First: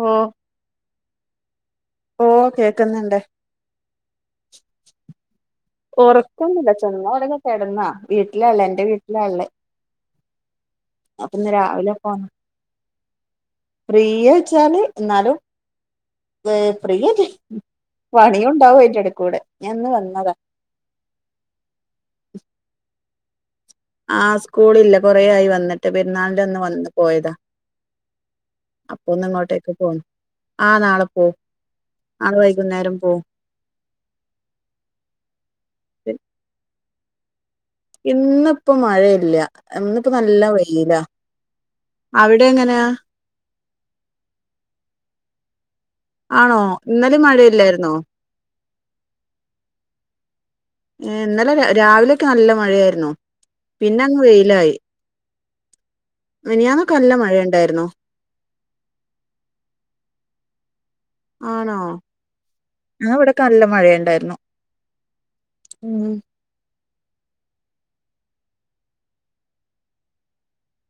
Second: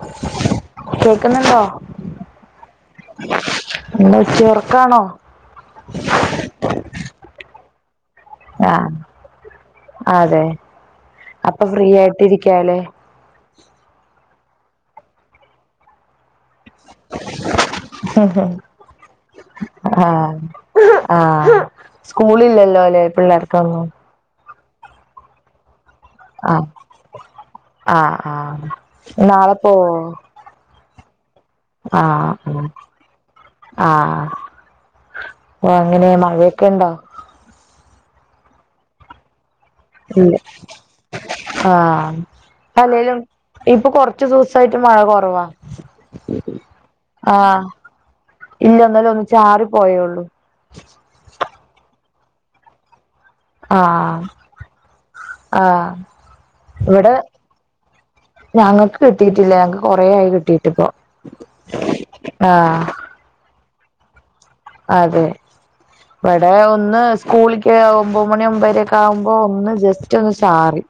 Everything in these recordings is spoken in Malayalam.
ഓ കേൾക്കുന്നുണ്ടോ ഓഹ് കേൾക്കുന്നുണ്ട് എന്താ ചേർക്കാണോ ഒറക്കുന്നില്ല ചെന്ന ഒടങ്ങ തെടുന്നാ വീട്ടിലള്ള എന്റെ ആഹ് വീട്ടിലാള്ള അതെ അപ്പൊ ഫ്രീ രാവിലെ ആയിട്ടിരിക്കാലേ ഫ്രീയാച്ചാല് എന്നാലും ഏ ഫ്രീന്നെ പണിയുണ്ടാവും അതിന്റെടക്കൂടെ ഞാൻന്ന് വന്നതാ ആഹ സ്കൂളില്ലല്ലോ ലെ പിള്ളേർക്കൊന്നും ആ സ്കൂളില്ല കൊറെ ആയി വന്നിട്ട് മറ്റ പെരുന്നാളിന്റന്ന് ആഹ് വന്ന് പോയതാ ആഹ് ആഹ് നാളെ അപ്പൊന്ന്ങ്ങോട്ടേക്ക് പോവോ പോന്നു ആഹ നാളെ പോവും നാളെ ആഹ് വൈകുന്നേരം പോവും ആഹ എങ്ങനെ മഴയൊക്കെണ്ടോ ഇന്നിപ്പോൾമഴയില്ല എന്നിപ്പോ ഇല്ല നല്ല വെയിലാ ആഹ് അവിടെ എങ്ങനെയാ അല്ലേലും ഇപ്പൊ കൊറച്ചു ദുവസായിട്ട് മഴ കുറവാ ആണോ ഇന്നലെ ആഹ മഴയില്ലായിരുന്നോ ഇല്ലന്നാലെ ഒന്നിച്ചാറി പോയേള്ളൂ ഹേ ഇന്നലെ രാവിലെയൊക്കെ നല്ല മഴയായിരുന്നു പിന്നെ അങ്ങ് ആഹ് വെയിലായി ആഹ് മിനിയാന്ന് നല്ല മഴയ ഉണ്ടായിരുന്നു ഞങ്ങൾക്ക് കിട്ടിയിട്ടില്ല ഞങ്ങക്ക് കൊറെ ആയി കിട്ടിട് ഇപ്പൊ ആണോ ആ ഇവിടെകെ നല്ല മഴയുണ്ടായിരുന്നു അതെ ഉം ഇവിടെ ഒന്ന് സ്കൂളിക്ക് ഒമ്പത് മണി ഒമ്പര ഒക്കെ ആകുമ്പോ ഒന്ന് ജസ്റ്റ് ഒന്ന് ചാറി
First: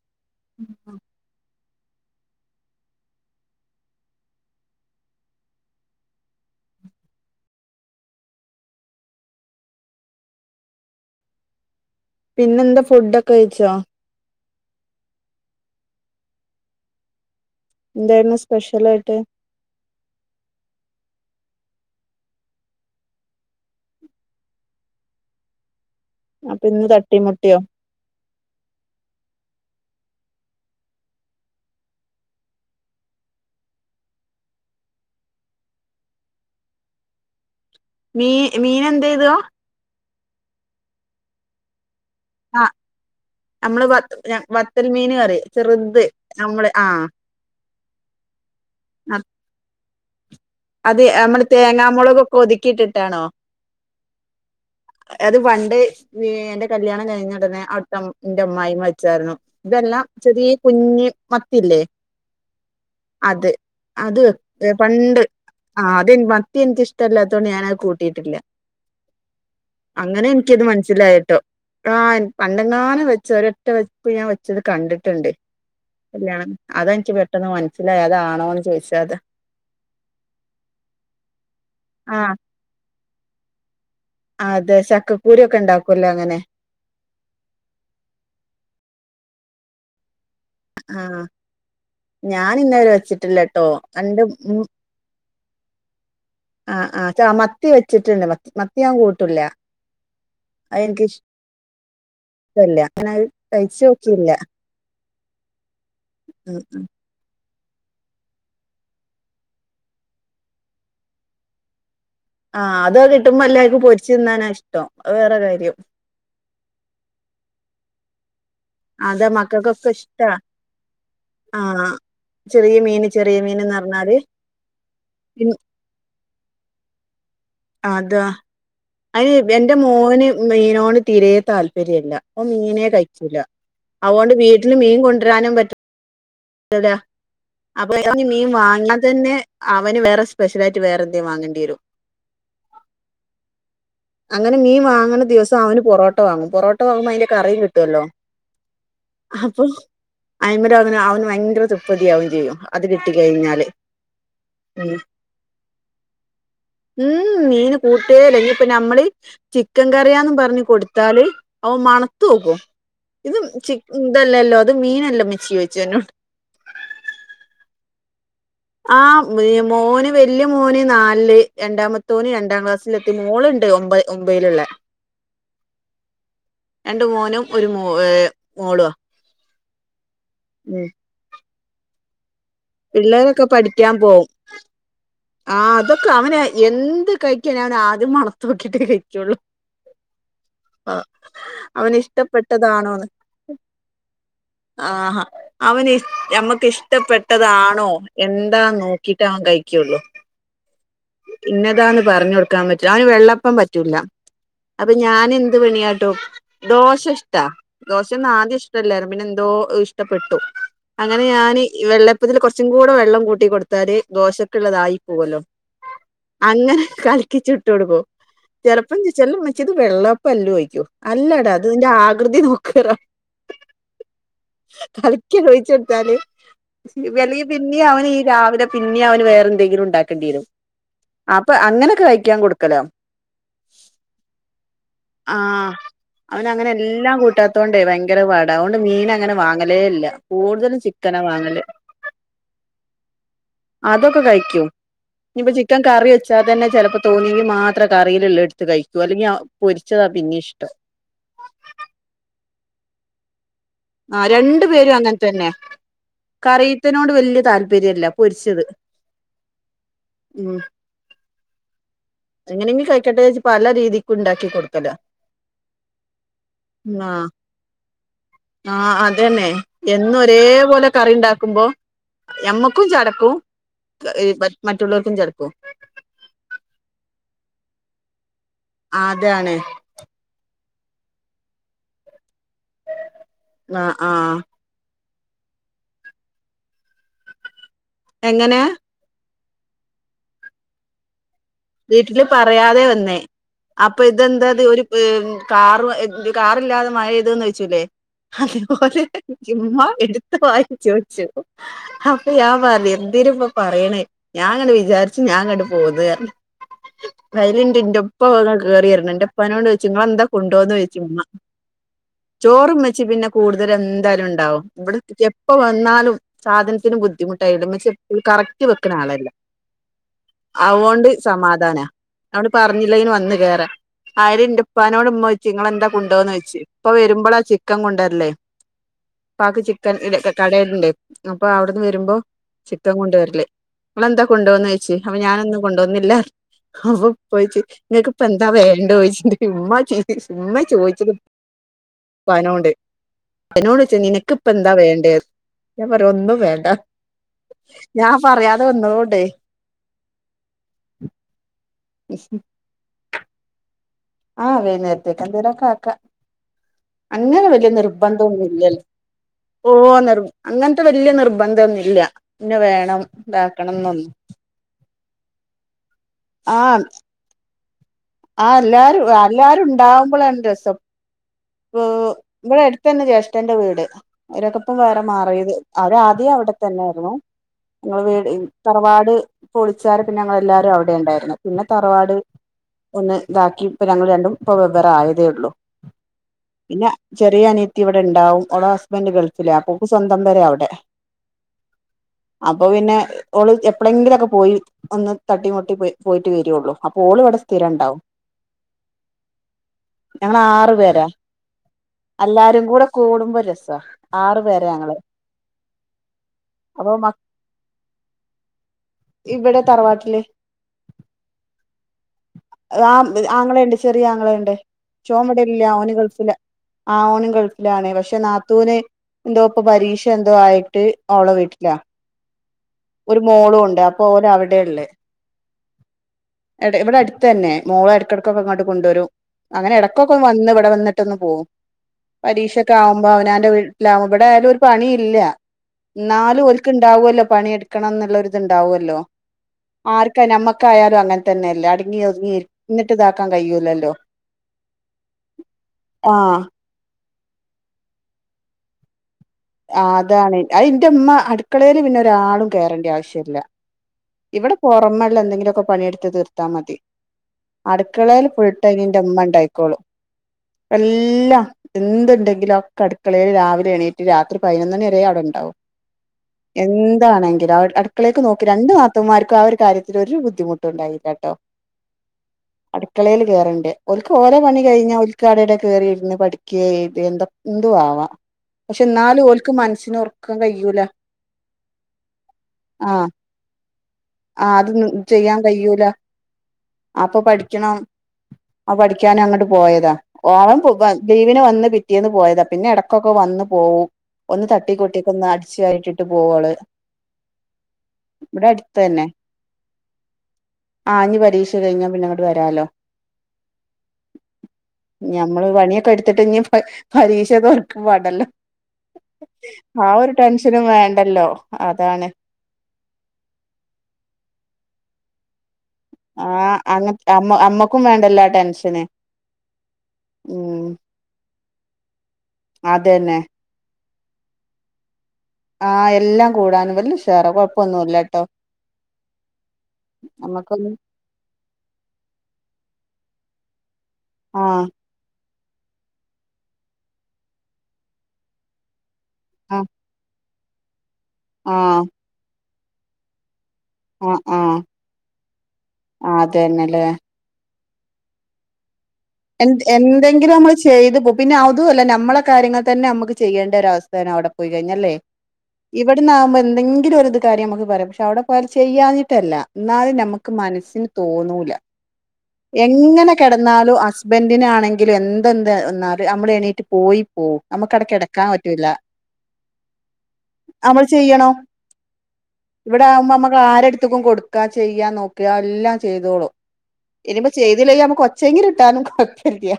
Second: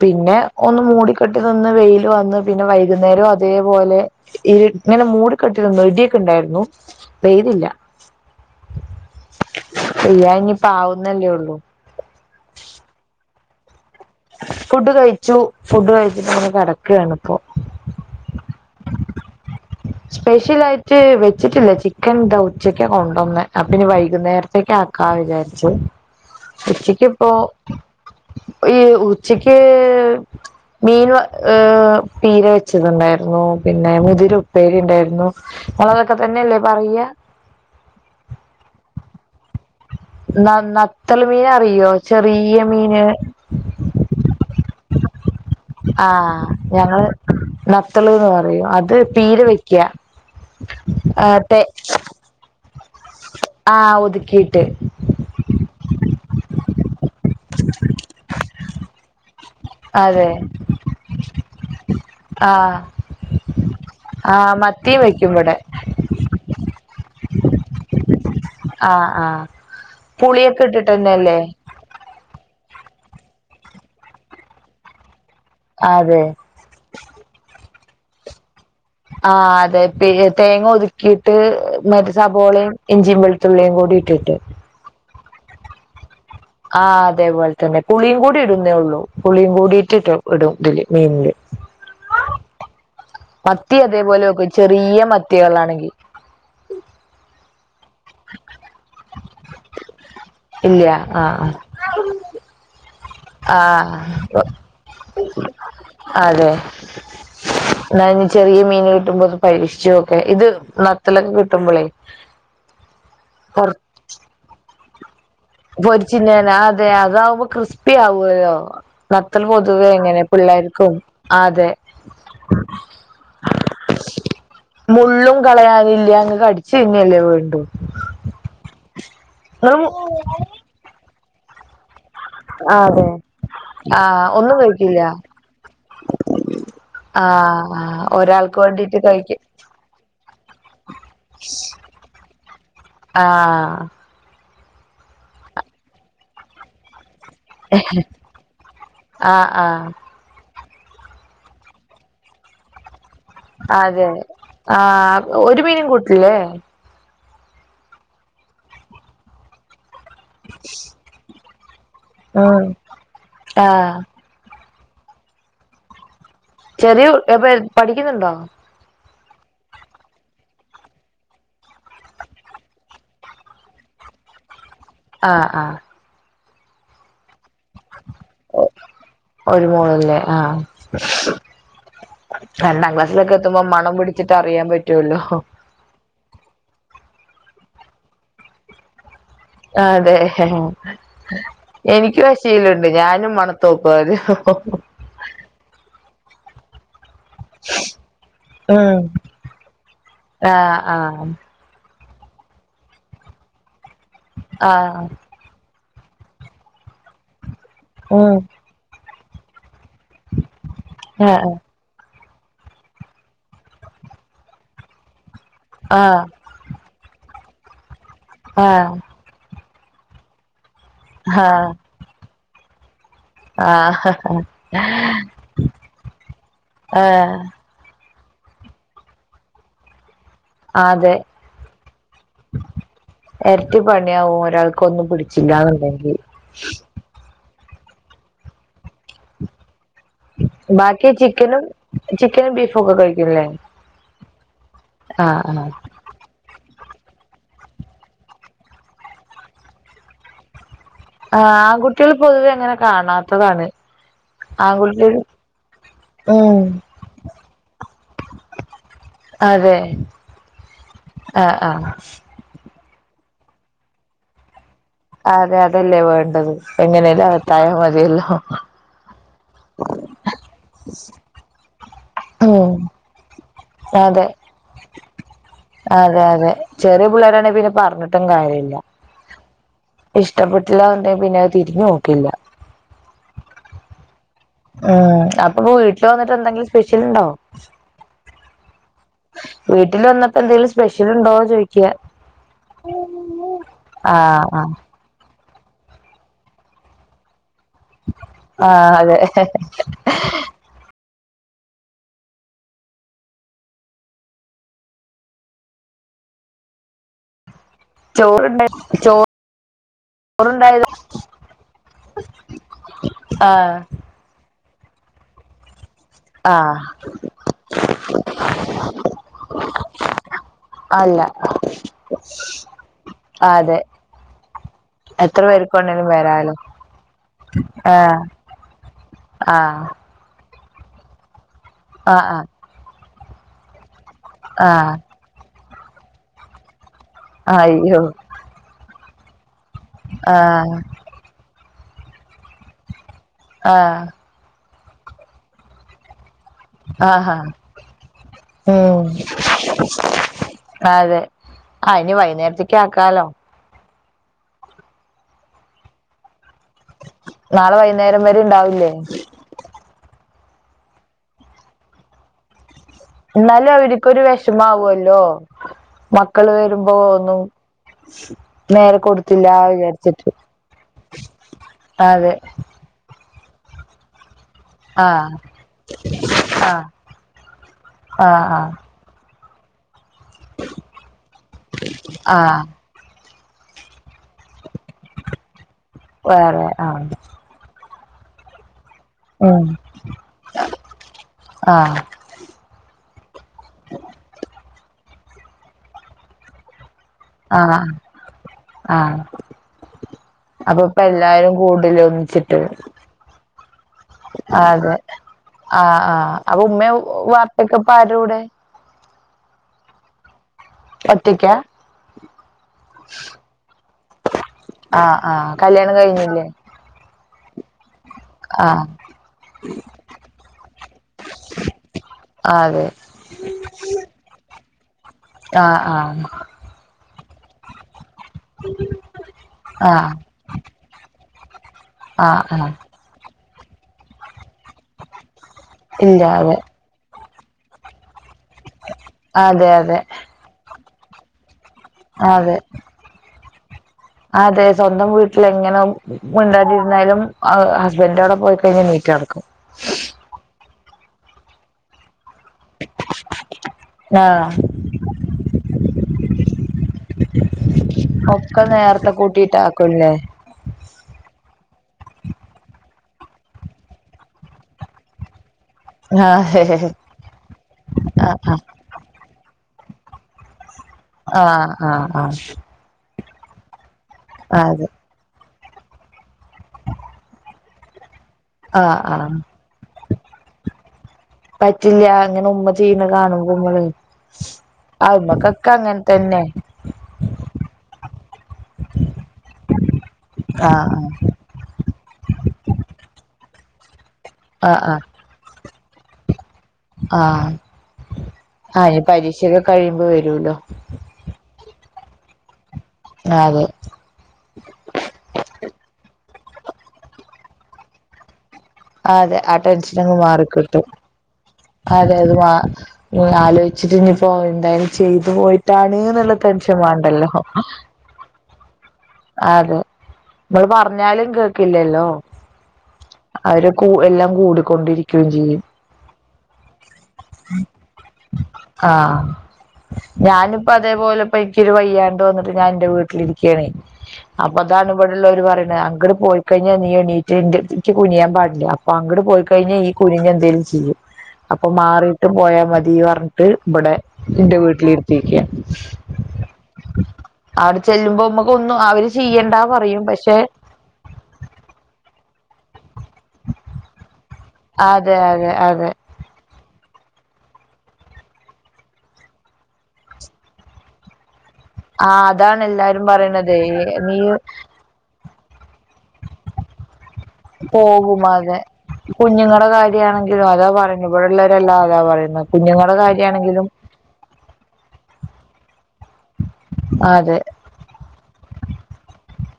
പിന്നെ ഒന്ന് മൂടിക്കെട്ടി നിന്ന് വെയില് വന്ന് പിന്നെ വൈകുന്നേരം അതേപോലെ ഇ ഇങ്ങനെ മൂട കെട്ടിനിന്നു ഇടിയൊക്കെ ഉണ്ടായിരുന്നു പെയ്തില്ല ഇനി പാവുന്നല്ലേ ഉള്ളൂ പിന്നെന്താ ഫുടൊക്കെ കഴിച്ചോ ഫുഡ് കഴിച്ചു ഫുഡ് കഴിച്ചിട്ട് ഇങ്ങനെ കിടക്കുകാണിപ്പോ എന്തായിരുന്നു സ്പെഷ്യലായിട്ട് സ്പെഷ്യൽ ആയിട്ട് വെച്ചിട്ടില്ല ചിക്കൻ ദാ ഉച്ചക്കെ കൊണ്ടന്നെ അപ്പനി വൈകുന്നേരത്തേക്ക ക വിചാരിച്ചു അപ്പൊ ഇന്ന് ഉച്ചക്ക് ഇപ്പോ തട്ടിമുട്ടിയോ ഒരി ഉച്ചക്ക് മീൻ ഹ് പീര വെച്ചതുണ്ടായിരുന്നു പിന്നെ മുതിരു പ്പേരിണ്ടായിരുന്നു നിങ്ങളതൊക്കെ തന്നെയല്ലേ പറയ മീ മീനേന്ത്ദാ ന നത്തലു മീനറിയോ ചെറിയ ആ മീന് നമ്മള് ബത് വത്തൽ മീൻ കറി ചെറുത് ആഹ് നമ്മള് ആ ഞങ്ങള് നത്തൾന്ന് പറയും അത് പീരവെക്ക അത് നമ്മള് തേങ്ങാമുളക് ഒക്കെ ഒതുക്കിട്ടിട്ടാണോ ആ ഒതുക്കിയിട്ട് അത് പണ്ട് എന്റെ കല്യാണം കഴിഞ്ഞുടനെ അവിടുത്തെ എന്റെമ്മായും വച്ചായിരുന്നു ഇതെല്ലാം അതെ ചെറിയ കുഞ്ഞ് മത്തിയില്ലേ ആ അത് അത് ആ മത്തിയും പണ്ട് വെക്കും ഇവിടെ ആഹ് അത് മത്തിനിക് ഇഷ്ടല്ലാത്തതോണ്ട് ഞാനത് കൂട്ടിയിട്ടില്ല ആ ആ അങ്ങനെ എനിക്കിത് പുളിയൊക്കെ ഇട്ടിട്ട് മനസ്സിലായിട്ടോ തന്നെയല്ലേ ആഹ പണ്ടെങ്ങാലെ വെച്ചരൊറ്റ വെപ്പ് ഞാൻ വെച്ചത് കണ്ടിട്ടുണ്ട് അതെ കല്യാണം അതെനിക്ക് പെട്ടെന്ന് മനസ്സിലയി അതാണോന്ന് ചോദിച്ചത് ആ അതെ പിന്നെ തേങ്ങതുക്കിയിട്ട് മറ്റേ ആഹ് സബോളയും. ഇഞ്ചിയും വെളത്തുള്ളിയും കൂടി ഇട്ടിട്ട്. അതെ ചക്കക്കൂരു ഒക്കെ ഉണ്ടാക്കുല്ലോ അങ്ങനെ. ആ അതേപോലെ തന്നെ പുളിയും കൂടി ഇടുന്നേള്ളൂ പുളിയും കൂടിട്ടിടും. ഇടും ഇതില് ആഹ് മീന്ല്. ഞാൻ ഇന്നേവരെ വെച്ചിട്ടില്ലട്ടോ മത്തി എന്റെ അതേപോലെ വെക്കട്ട ഉം ചെറീയ മത്തികളാണെങ്കി. ആഹ് ആഹ് ച മ. മത്തി വെച്ചിട്ടുണ്ട് മത്തി ഞാൻ കൂട്ടുല്ല അത ഇല്ല എനിക്ക്. [unintelligible] [unintelligible] അങ്ങനേയാൻ. ആഹ് അതെ. ഉം ഉം ല്ലായെങ്കി ചെറീ മീൻ കിട്ടുമ്പോ അത് കഴിച്ചോക്ക് ഇത് നത്ത ലൊക്കെ കിട്ടുമ്പോളേ. ആഹ് അതോ കിട്ടുമ്പോ കൊറ അല്ലാർക്കും പൊരിച്ചു തിന്നാനാ ഇഷ്ടം അത് വേറെ കാര്യം. പൊരിചിന്നേന അതെ അതാവുമ്പോ ക്രി്സ്പി ആവേല്ലോ. അതെ നത്തൽ പൊതുവേ മക്കൾക്കൊക്കെ അങ്ങനെ ഇഷ്ടാ പിള്ളേർക്കും ആത. ആഹ് ചെറിയ മീൻ ചെറിയ മീൻന്ന് പറ്ഞ്ഞാല്. മുള്ളും കളയാനില്ല ങ്ങ് കടിച്ച് തിന്നല്ലേ വേണ്ടു. അതാ അയ്ന് എന്റെ നിങ്ങളും മോന് മീനോട് തീരെ താല്പര്യല്ല. ഓ ആ മീനെ അതെ കഴിക്കൂല ആ അതോണ്ട് ഒന്നും വീട്ടില് മീൻ കഴിക്കില്ല കൊണ്ട്രാനും പറ്റുല. ആ ആ അപ്പൊ മീൻ ഒരാൾക്ക് വാങ്ങ്യാ വേണ്ടിട്ട് തന്നെ കഴിക്കും അവന് വേറെ സ്പെഷ്യലായിട്ട് വേറെ എന്തേം വാങ്ങേണ്ടിരും. ആഹ്. അങ്ങനെ മീ വാങ്ങണ ദിവസം അവന് പൊറോട്ട വാങ്ങും പൊറോ. ട്ടോ ആവുമ്പ അയിന്റെ കറിയും കിട്ടോല്ലോ ആ അപ്പൊ. ആ അയ്മര് അവന് അവന് ഭയങ്കര തൃപ്തിയാകും ചെയ്യും. അത് കിട്ടി കഴിഞ്ഞ. അതെ ആഹ് ഒരു മീനും കൂട്ടില്ലേ? മ് മ് മീന് കൂട്ടേല്ല. ഞ്പ്പ ഞമ്മള് ചിക്കൻ കറിയാന്ന് പറഞ്ഞ് കൊടുത്താല്. അവ മണത്ത് നോക്കും ഉം ഇത് ആ ഇതെല്ലല്ലോ ഇത് മീനല്ലെ മ്മച്ചി ച്ചും ഇന്നോട്. ചെറിയൊ അവൻ പഠിക്കുന്നുണ്ടോ? ആഹ് മോന് വല്യ മോന് നാല്ൽ രണ്ടാമത്തോന് രണ്ടാം ക്ലാസ്. ഞ്ച്ല്ത്തി. മോളുണ്ട് ഒമ്പത് ഒമ്പേലുള്ള. ആഹ് ആഹ്. രണ്ട് മോനും ഒരു മോഏ മോളുവാ. ഒരു മോളല്ലേ ആഹ്. ഉം രണ്ടാം ക്ലാസ്സിലൊക്കെ പിള്ളേരൊക്കെ എത്തുമ്പോ പഠിക്കാൻ മണം പോവും പിടിച്ചിട്ട് അറിയാൻ പറ്റുവല്ലോ. ആ അതൊക്കെ അവന് എന്ത് കഴിക്കാനേ അവന് ആദ്യം മണത്തോക്കിട്ടെ കഴിക്കുള്ളൂ. ആഹ് അതെ. ആ അവന് എനിക്ക് ആ ശീലമുണ്ട് ഇഷ്ടപ്പെട്ടതാണോന്ന് ഞാനും മണത്ത് നോക്കും ആദ്യം ആഹാ അവന് മ്മക്ക് ഇഷ്. ട്ടപ്പെട്ടതാണോ എന്താ ഉം നോക്കിട്ടാ അവൻ കഴിക്കുള്ളൂ. ആഹ് ആഹ്. ഇന്നതാന്ന് പറഞ്ഞഞ് കൊടുക്കാൻ പറ്റും അവന് വെള്ളപ്പം പറ്റൂല്ല. അപ്പൊ ആഹ് ഞാൻ എന്ത് പണിയാട്ടും ദോശ ഇഷ്ടാ ദോശന്നു ഉം ആദ്യം ഇഷ്ട. ടല്ലായിരുന്നു. പിന്നെ എന്തോ ഇഷ്ടപ്പെട്ടു അങ്ങനെ ആഹ് ഞാൻ. ഈ വെള്ളപ്പത്തിൽ കൊറ്ച്ചും കൂടെ വെള്ളം കൂട്ടി കൊടുത്താല് ദോശക്ക്ള്ളതായി പോവല്ലോ. ആഹ്. അങ്ങനെ കലിക്കിച്ചുട്ടൊടക്കും ആഹ് ചെലപ്പം ചോച്ചും എല്ലമ്മച്ചേ ഇത് വെള്ളപ്പല്ലേ ഒഴിക്കും. അല്ലാടാ അത് ആഹ് ന്റെ ആകൃതി നോക്കട പറിം ആഹ് കളിക്കി ഒഴിച്ചൊട്ത്താൽ. ആഹ് [unintelligible] പിന്നെ അവൻ ഈ രാവിലെ പിന്നെ അവന് വേറെ ന്തെങ്കിലും ഉണ്ടാക്കേണ്ടി വരും. ആഹ് അതെ. അപ്പൊ അങ്ങനൊക്കെ കഴിക്കാൻ കൊടുക്കലോ. എരട്ടി പണിയാവും ഒരാൾക്ക് ഒന്നും പിടിച്ചില്ലന്ന്ണ്ടെങ്കിൽ. തോണ്ടേ ഭയങ്കര പാടാ അതൊണ്ട് മീൻ അങ്ങനെ വാങ്ങലേ ഇല്ല കൂടുതലും ബാക്കി ചിക്കനാ വാങ്ങല് ചിക്കനും ചിക്കനും ബീഫും ഒക്കെ കഴിക്കുംല്ലേ അതൊക്കെ കഴിക്കൂ ആഹ് ഇനിപ്പൊ ആഹ് ചിക്കൻ കറി വച്ചു വെച്ചാ തന്നെ ചെലപ്പോ തോന്നിയെങ്കിൽ മാത്രം കറിയിലുള്ള എടുത്ത് കഴിക്കൂ അല്ലെങ്കിൽ പൊരിച്ചതാ പിന്നെ ഇഷ്ടം ആഹ് ആൺകുട്ടികൾ പൊതുവെ അങ്ങനെ കാണാത്തതാണ് ആഹ് രണ്ടു പേരും ആൺകുട്ടികൾ അങ്ങനെ തന്നെ ഉം കറിയത്തിനോട് വലിയ താല്പര്യമില്ല പൊരിച്ചത് അതെ ഉം ആഹ് ആഹ് എങ്ങനെങ്കിലും കഴിക്കട്ടെ എന്നു വെച്ച് പല രീതിക്ക് ഉണ്ടാക്കി കൊടുക്കല്ല അതെ അതല്ലേ വേണ്ടത് എങ്ങനെലും അകത്തായ മതിയെല്ലോ ആഹ് അതന്നെ എന്നും ഒരേ പോലെ കറി ഉണ്ടാക്കുമ്പോ ഉം നമ്മക്കും ചടക്കും അതെ മറ്റുള്ളവർക്കും ചടക്കും അതെ അതെ ചെറിയ പിള്ളേരാണെങ്കി പിന്നെ പറഞ്ഞിട്ടും കാര്യമില്ല അതാണ് ഇഷ്ടപ്പെട്ടില്ല എന്നുണ്ടെിൽ പിന്നെ അത് തിരിഞ്ഞു നോക്കില്ല ആഹ് ആഹ് ഉം അപ്പൊ വീട്ടില് വന്നിട്ട് എന്തെങ്കിലും സ്പെഷ്യൽ ഉണ്ടോ? എങ്ങനെയാ വീട്ടിൽ വന്നപ്പോ എന്തെങ്കിലും സ്പെഷ്യൽ ഉണ്ടോ ചോദിക്ക. വീട്ടില് പറയാതെ വന്നേ അപ്പൊ ഇതെന്താ ആഹ് ഒരു ആഹ് കാർ എഹ് കാറില്ലാതെ മഴയതന്ന് വെച്ചല്ലേ ആഹ് അതേപോലെ അതെ ചുമ്മ എടുത്ത വായി ചോദിച്ചു അപ്പൊ ഞാൻ പറയും എന്തിന് ഉമ്മ പറയണേ ഞാൻ അങ്ങനെ വിചാരിച്ച് ഞാ ഇങ്ങോട്ട് പോന്ന് വരിണ്ട് എന്റെ ഉപ്പ വന്ന് ചോറുണ്ട കേറിയാരുന്ന്, എന്റെപ്പനോട് ചോദിച്ചു നിങ്ങൾ എന്താ കൊണ്ടു വന്നേന്ന് ചോറുണ്ടായത് ചോദിച്ച് ഉമ്മ ചോറും ഉമ്മച്ചി പിന്നെ ആഹ് കൂടുതലും എന്തായാലും ഉണ്ടാവും ഇവിടെ എപ്പ വന്നാലും ആഹ് സാധനത്തിന് ബുദ്ധിമുട്ടായില ഉമ്മച്ചി എപ്പഴും കറക്റ്റ് വെക്കുന്ന ആളല്ല അതുകൊണ്ട് അല്ല സമാധാനാ അതോണ്ട് പറഞ്ഞില്ലങ്കിലും വന്ന് കേയറാ അതെ ആയിര് ഇന്റെപ്പാനോട് ഉമ്മമ എത്ര ചോദിച്ച് നിങ്ങ ശ പേർക്ക് എന്ത വേണേലും കൊണ്ടോന്ന് വരാലോ ചോദിച്ച് ഇപ്പൊ വരുമ്പോ ആഹ് ചിക്കൻ ആഹ് കൊണ്ടുവരല്ലേ ഉപാക്ക് ആഹ് ചിക്കൻ ഇ കടയിണ്ട്, അപ്പൊ അവിടന്ന് വരുമ്പോ ആഹ് ചിക്കൻ കൊണ്ട വരല്. ഇവളെന്താ കൊണ്ട ആഹ് വന്നേന്ന് ചോദിച്ചു, ആഹ് അപ്പ ഞാനൊന്നും കൊണ്ടോന്നില്ല അപ്പ ഉപ്പ ചോയിച്ച്, അയ്യോ നിങ്ങക്കിപ്പ എന്ത എന്താ വേണ്ട ചോദിച്ചിണ്ട് ഉമ്മ ആഹ് ചോദിച്ച ഉപ്പനോണ്ട് എന്നോട് ചോദിച്ചു ആഹ് നിനക്കിപ്പ എന്താ വേണ്ടേ, ഞാൻ പറയാ ഒന്നു വേണ്ട ആഹ് ഞാൻ പറയാതെ ഉം വന്നതോണ്ടേ അതെ ആഹ് ഇനി വൈകുന്നേരത്തേക്ക ആക്കാലോ ആഹ് വൈകുന്നേരത്തേക്ക് എന്തെങ്കിലുമൊക്കെ ആക്കാം അങ്ങനെ വലിയ നാളെ നിർബന്ധ വൈകുന്നേരം വരെ ഒന്നുമില്ലല്ലോ ഉണ്ടാവില്ലേ ഓ നിർ അങ്ങനത്തെ വലിയ നിർബന്ധ ഒന്നും ഇല്ല ഇന്ന വേണം എന്നാലും ഇതാക്കണം എന്നൊന്നും അവർക്കൊരു വിഷമാവോല്ലോ മക്കള് ആഹ് വരുമ്പോ ഒന്നും ആ നേരെ എല്ലാരും കൊടുത്തില്ല എല്ലാരും വിചാരിച്ചിട്ട് ഉവ്വ് അതെ ഇവിടെ അടുത്തന്നെ ജ്യേഷ്ഠന്റെ വീട് അവരൊക്കെ ഇപ്പം വേറെ ആ മാറിയത് അവര് അദ്യം ആ അവിടെത്തന്നെയായിരുന്നു ഇങ്ങടെ ആ വീട് ആ തറവാട് പൊളിച്ചാരുന്നു പിന്നെ ഞങ്ങൾ എല്ലാരും അവിടെ ഉണ്ടായിരുന്നു പിന്നെ തറവാട് ആ ഒന്ന് ഇതാക്കി ഇപ്പ ഞങ്ങൾ രണ്ടും ഇപ്പ വെവേറെ ആയതേ ഉള്ളൂ. വേറെ പിന്നെ ആ ചെറിയ അനിയത്തി ഇവിടെ ഉണ്ടാവും ഓടെ ഹസ്ബന്റ് ഗൾഫില, ഉം പ ഓക്ക് സ്വന്തം പെര അവിടെ ആ അപ്പൊ പിന്നെ ഓള് എപ്പോളെങ്കിലുമൊക്കെ പോയി ഒന്ന് തട്ടിമോട്ടി പോയിട്ട് വരുള്ളൂ, അപ്പോ ഓള് അവിടെ ആഹ് ആഹ് ഞങ്ങള് ആറു അപ്പൊ ഇപ്പ പേരാ എല്ലാരും കൂടുതൽ ഒന്നിച്ചിട്ട് സ അ അ അതെ ആഹ് ആഹ് അപ്പൊ ഉമ്മ വാപ്പക്കെപ്പ ആരുടെകൂടെ ഇവിടെേ തറവാട്ടില് ഒറ്റക്ക ആ ആങ്ങളെണ്ട് ചെറിയ ആങ്ങളെണ്ട് ആ ആ ചോബിടില്ല അവന് കല്യാണം ഗൾഫിലാ കഴിഞ്ഞില്ലേ ആഹ് ഓനും ഗൾഫിലാണ് പക്ഷെ ആ നാത്തുവിനെ എന്തോ ഇപ്പ പരീക്ഷ എന്തോ ആയിട്ട് ഓള വീട്ടില്ല അതെ ഒരു മോളും ഉണ്ട് അപ്പൊ ഓര അവിടെയള്ളേ ആഹ് ആഹ് ഇവിടെ അടുത്ത് തന്നെ മോളോ ഇടക്കിടക്കൊക്കെ അങ്ങോട്ട് കൊണ്ടുവരും അങ്ങനെ ആ ഇടക്കൊക്കെ വന്ന് ഇവിടെ വന്ന് പട്ടന്ന് പോകും ആ ആ പരീക്ഷൊക്കെ ആകുമ്പോ അവനന്റെ വീട്ടിലാവുമ്പോ ഇവിടെ ആയാലും ഒരു പണിയില്ല ഇല്ല നാലും അതെ ഓരുക്ക് ഉണ്ടാവുമല്ലോ പണിയെടുക്കണം എന്നുള്ളഒരിത് ഇത്ണ്ടാവുമല്ലോ അതെ അതെ ആർക്ക ക നമ്മക്കായാലും അങ്ങനെ തന്നെല്ലേ അടങ്ങി ഒതുങ്ങി അതെ ഇന്നിട്ടതാക്കാൻ കഴിയൂല്ലല്ലോ അതെ സ്വന്തം വീട്ടില എങ്ങനെ ആഹ് മിണ്ടാട്ടിരുന്നാലും ഹസ്ബൻഡന്റൊടെ പോയി കഴിഞ്ഞ് മീറ്റ് നടക്കും ആഹ് അതാണ് അ ഇന്റെ അമ്മ അടുക്കളയില് പിന്നെ ഒരാളും കേയറേണ്ടി ആവശ്യമില്ല ഇവിടെ ആഹ് പുറമെള്ള എന്തെങ്കിലുമൊക്കെ പണിയെടുത്ത് തീർത്താ മതി അടുക്കളയിൽ ഒക്കെ ഫുൾടൈം ന്റെ നേരത്തെ അമ്മ ഉണ്ടായിക്കോളും കൂട്ടിട്ടാക്കുംല്ലേ എല്ലാം എന്തുണ്ടെങ്കിലും ഒക്കെ അടുക്കളയിൽ രാവിലെ എണീറ്റ് രാത്രി പതിനൊന്നണി വരെ അവിടെ ഉണ്ടാവും ആഹ് എന്താണെങ്കില അടുക്കളേക്ക് ആഹ് നോക്കി രണ്ട നാത് ത്തൂൻമാർക്കും ആ ഒരു കാര്യത്തിൽ ഒരു ബുദ്ധിമുട്ടുണ്ടായി ആഹ് ആഹ് ആഹ് അടുക്കളയിൽ കേയറണ്ടേ ഓൽക്ക് ഓരോ പണി അതെ കഴിഞ്ഞാൽ ടയുടെ കയറി ഇരുന്ന് പഠിക്കുക എഴുതൂ എന്ത എന്തുവാവാ പക്ഷെ ആഹ് എന്നാലും ആഹ് ഓൽക്ക് മനസ്സിന് ഉറക്കാൻ കഴിയൂല പറ്റില്ല അങ്ങനെ ഉമ്മ ചെയ്യുന്ന ആഹ് കാണുമ്പോുമമ്മള് ആഹ് അത് ചെയ്യാൻ അമക്കൊക്കെ കഴിയൂല അങ്ങനെ തന്നെ അപ്പൊ പഠിക്കണം ആ പഠിക്കാനും അങ്ങോട്ട് പോയതാ ആഹ് [unintelligible] ലീവിന് വന്ന് പിറ്റേന്ന് പോയതാ പിന്നെ ഇടക്കൊക്കെ വന്ന് പോവും ഒന്ന് തട്ടി ആഹ് ആഹ് കൂട്ടിക്കെ ഒന്ന് അടിച്ചാരിയിട്ട ട്ട് പോവോള് ആഹ് ഇവിടെ അടുത്ത് ആ ഇനി പരീക്ഷൊക്കെ കഴിയുമ്പോ വരുലോ ആ ഞ്ഞി പരീക്ഷ കഴിഞ്ഞാ പിന്നെ ങ്ങോട്ട് വരാലോ അതെ ഞമ്മള് പണിയൊക്കെ എടുത്തിട്ട് ഇനി പരീക്ഷ തൊറക്കും പാടല്ലോ ആ അതെ ആ ടെൻഷൻങ്ങ് മാറിക്കിട്ടും വേണ്ടല്ലോ അതാണ് അതെ അത് മാ ആലോചിച്ചിട്ട് ഇനിയിപ്പോ എന്തായാലും ചെയ്തു പോയിട്ടാണ് ആ എന്നുള്ള ടെൻഷൻ അങ്ങ വേണ്ടല്ലോ അമ്മ അമ്മക്കും വേണ്ടല്ലോ ടെൻഷന് അതെ നമ്മൾ ഉം പറഞ്ഞാലും കേക്കില്ലല്ലോ അതന്നെ അവരെ കു എല്ലാം കൂടിക്കൊണ്ടിരിക്കുകയും ചെയ്യും ആഹ് എല്ലാം കൂടാനും വല്ല ഉഷാറ കൊഴപ്പൊന്നുല്ലട്ടോ ആഹ് നമ്മക്കൊന്നും അപ്പൊ എനിക്കൊരു വയ്യണ്ടോ വന്നിട്ട് ഞാൻ എന്റെ വീട്ടിലിരിക്കണേ അപ്പൊ ആഹ് അതാണ് ഇവിടെള്ളവര് പറയണെ അടെ പോയിക്കഴിഞ്ഞാൽ നീ എണീറ്റ് എനിക്ക് കുനിയാൻ പാടില്ല അപ്പൊ അങ്ങട് പോയി ആഹ് കഴിഞ്ഞാൽ ഈ കുനിഞ് എന്തെേലും ചെയ്യും അപ്പൊ ആഹ് മാറിയിട്ടും പോയാൽ മതി പറഞ്ഞ ട്ട് ഇവിടെ ആഹ് എന്റെ ആഹ് വീട്ടിൽ ഇരുത്തി ഇരിക്കുവാ ആഹ് അതന്നെല്ലേ അവിടെ ചെല്ലുമ്പോ നമ്മക്ക് ഒന്നും അവര് എ ചെയ്യണ്ടാ പറയും പക്ഷെ എന്തെങ്കിലും നമ്മള് ചെയ്തു പോം പിന്നെ അതുമല്ല നമ്മടെ കാര്യങ്ങൾ തന്നെ നമുക്ക് ചെയ്യണ്ടാ ഒരവസ്ഥ ത് അവിടെ പോയി കഴിഞ്ഞല്ലേ അതെ അതെ അതെ ഇവിടുന്നാക്കുമ്പോൾ എന്തെങ്കിലും ഒരു ഇത് കാര്യം നമുക്ക് പറയാം പക്ഷെ അവിടെ പോയാൽ ചെയ്യാഞ്ഞിട്ടല്ല എന്നാലും നമുക്ക് മനസ്സിന് തോന്നൂല. ആഹ് അതാണ് എല്ലാരും പറയണത് ഇനി ഇതാ ണെങ്കിലും എന്ത് എന്ത് വന്നാലും നമ്മൾ എണീറ്റ് പോയി പോവും നമുക്കവിടെ പോകും കിടക്കാൻ അതെ പറ്റൂല്ല കുഞ്ഞുങ്ങളുടെ കാര്യമാണെങ്കിലും അതാ നമ്മൾ പറയണെ ഇവിടെ ചെയ്യണോ ഉള്ളവര് എല്ലാം അതാ പറയുന്നെ കുഞ്ഞുങ്ങളുടെ കാര്യമാണെങ്കിലും ഇത് ഇപ്പം കൊടുക്കാ ചെയ്യാൻ നോക്കിയാ എല്ലാം ചെയ്തോളൂ ഇനിപ്പോ അതെ ചെയ്തില്ലെങ്കിൽ നമുക്ക് ഒ ചെകിരിട്ടാനും കുഴപ്പില്യ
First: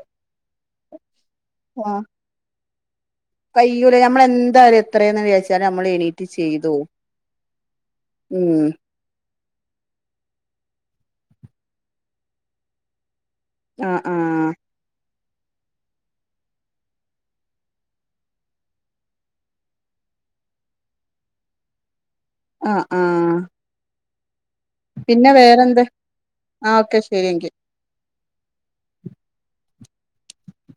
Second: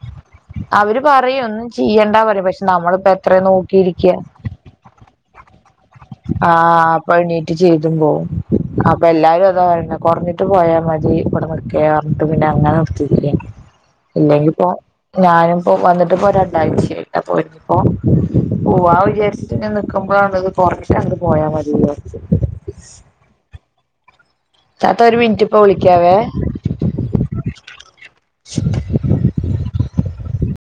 അവര് പറയും ഒന്നും ചെയ്യേണ്ടാ പറ പക്ഷെ നമ്മളിപ്പോ എത്രയാ നോക്കിയിരിക്ക [unintelligible] എത്രയാന്ന് വിചാരിച്ചാൽ നമ്മൾ എണീക്കും ആഹ് അപ്പം എണീറ്റ് ചെയ്തു പോകും ഉം അ പ്പം എല്ലാവരും അതാ പറയണേ കുറഞ്ഞിട്ട് പോയാൽ മതി ഇവിടെ നിക്കേയെന്നു പറഞ്ഞിട്ട് പിന്നെ അങ്ങനെ നിർത്തിക്കില്ലാ ആഹ് ആഹ് ഇല്ലെങ്കിൽ ഇപ്പോ ഞാനിപ്പോ വന്നിട്ട് ഇപ്പോ രണ്ടാഴ്ചയായി അപ്പൊ ഇപ്പൊ പോവാ വിചാരിച്ചിട്ട് ഇങ്ങനെ നിക്കുമ്പോഴണത് കുറച്ച് കണ്ടിട്ട് പോയാ മതിയെന്നു പറഞ്ഞത്. ആഹ് ആഹ് താത്ത ഒരു പിന്നെ മിനിറ്റ് ഇപ്പ വേറെന്ത് വിളിക്കാവേ ആഹ് ഓക്കെ ശരി എങ്കിൽ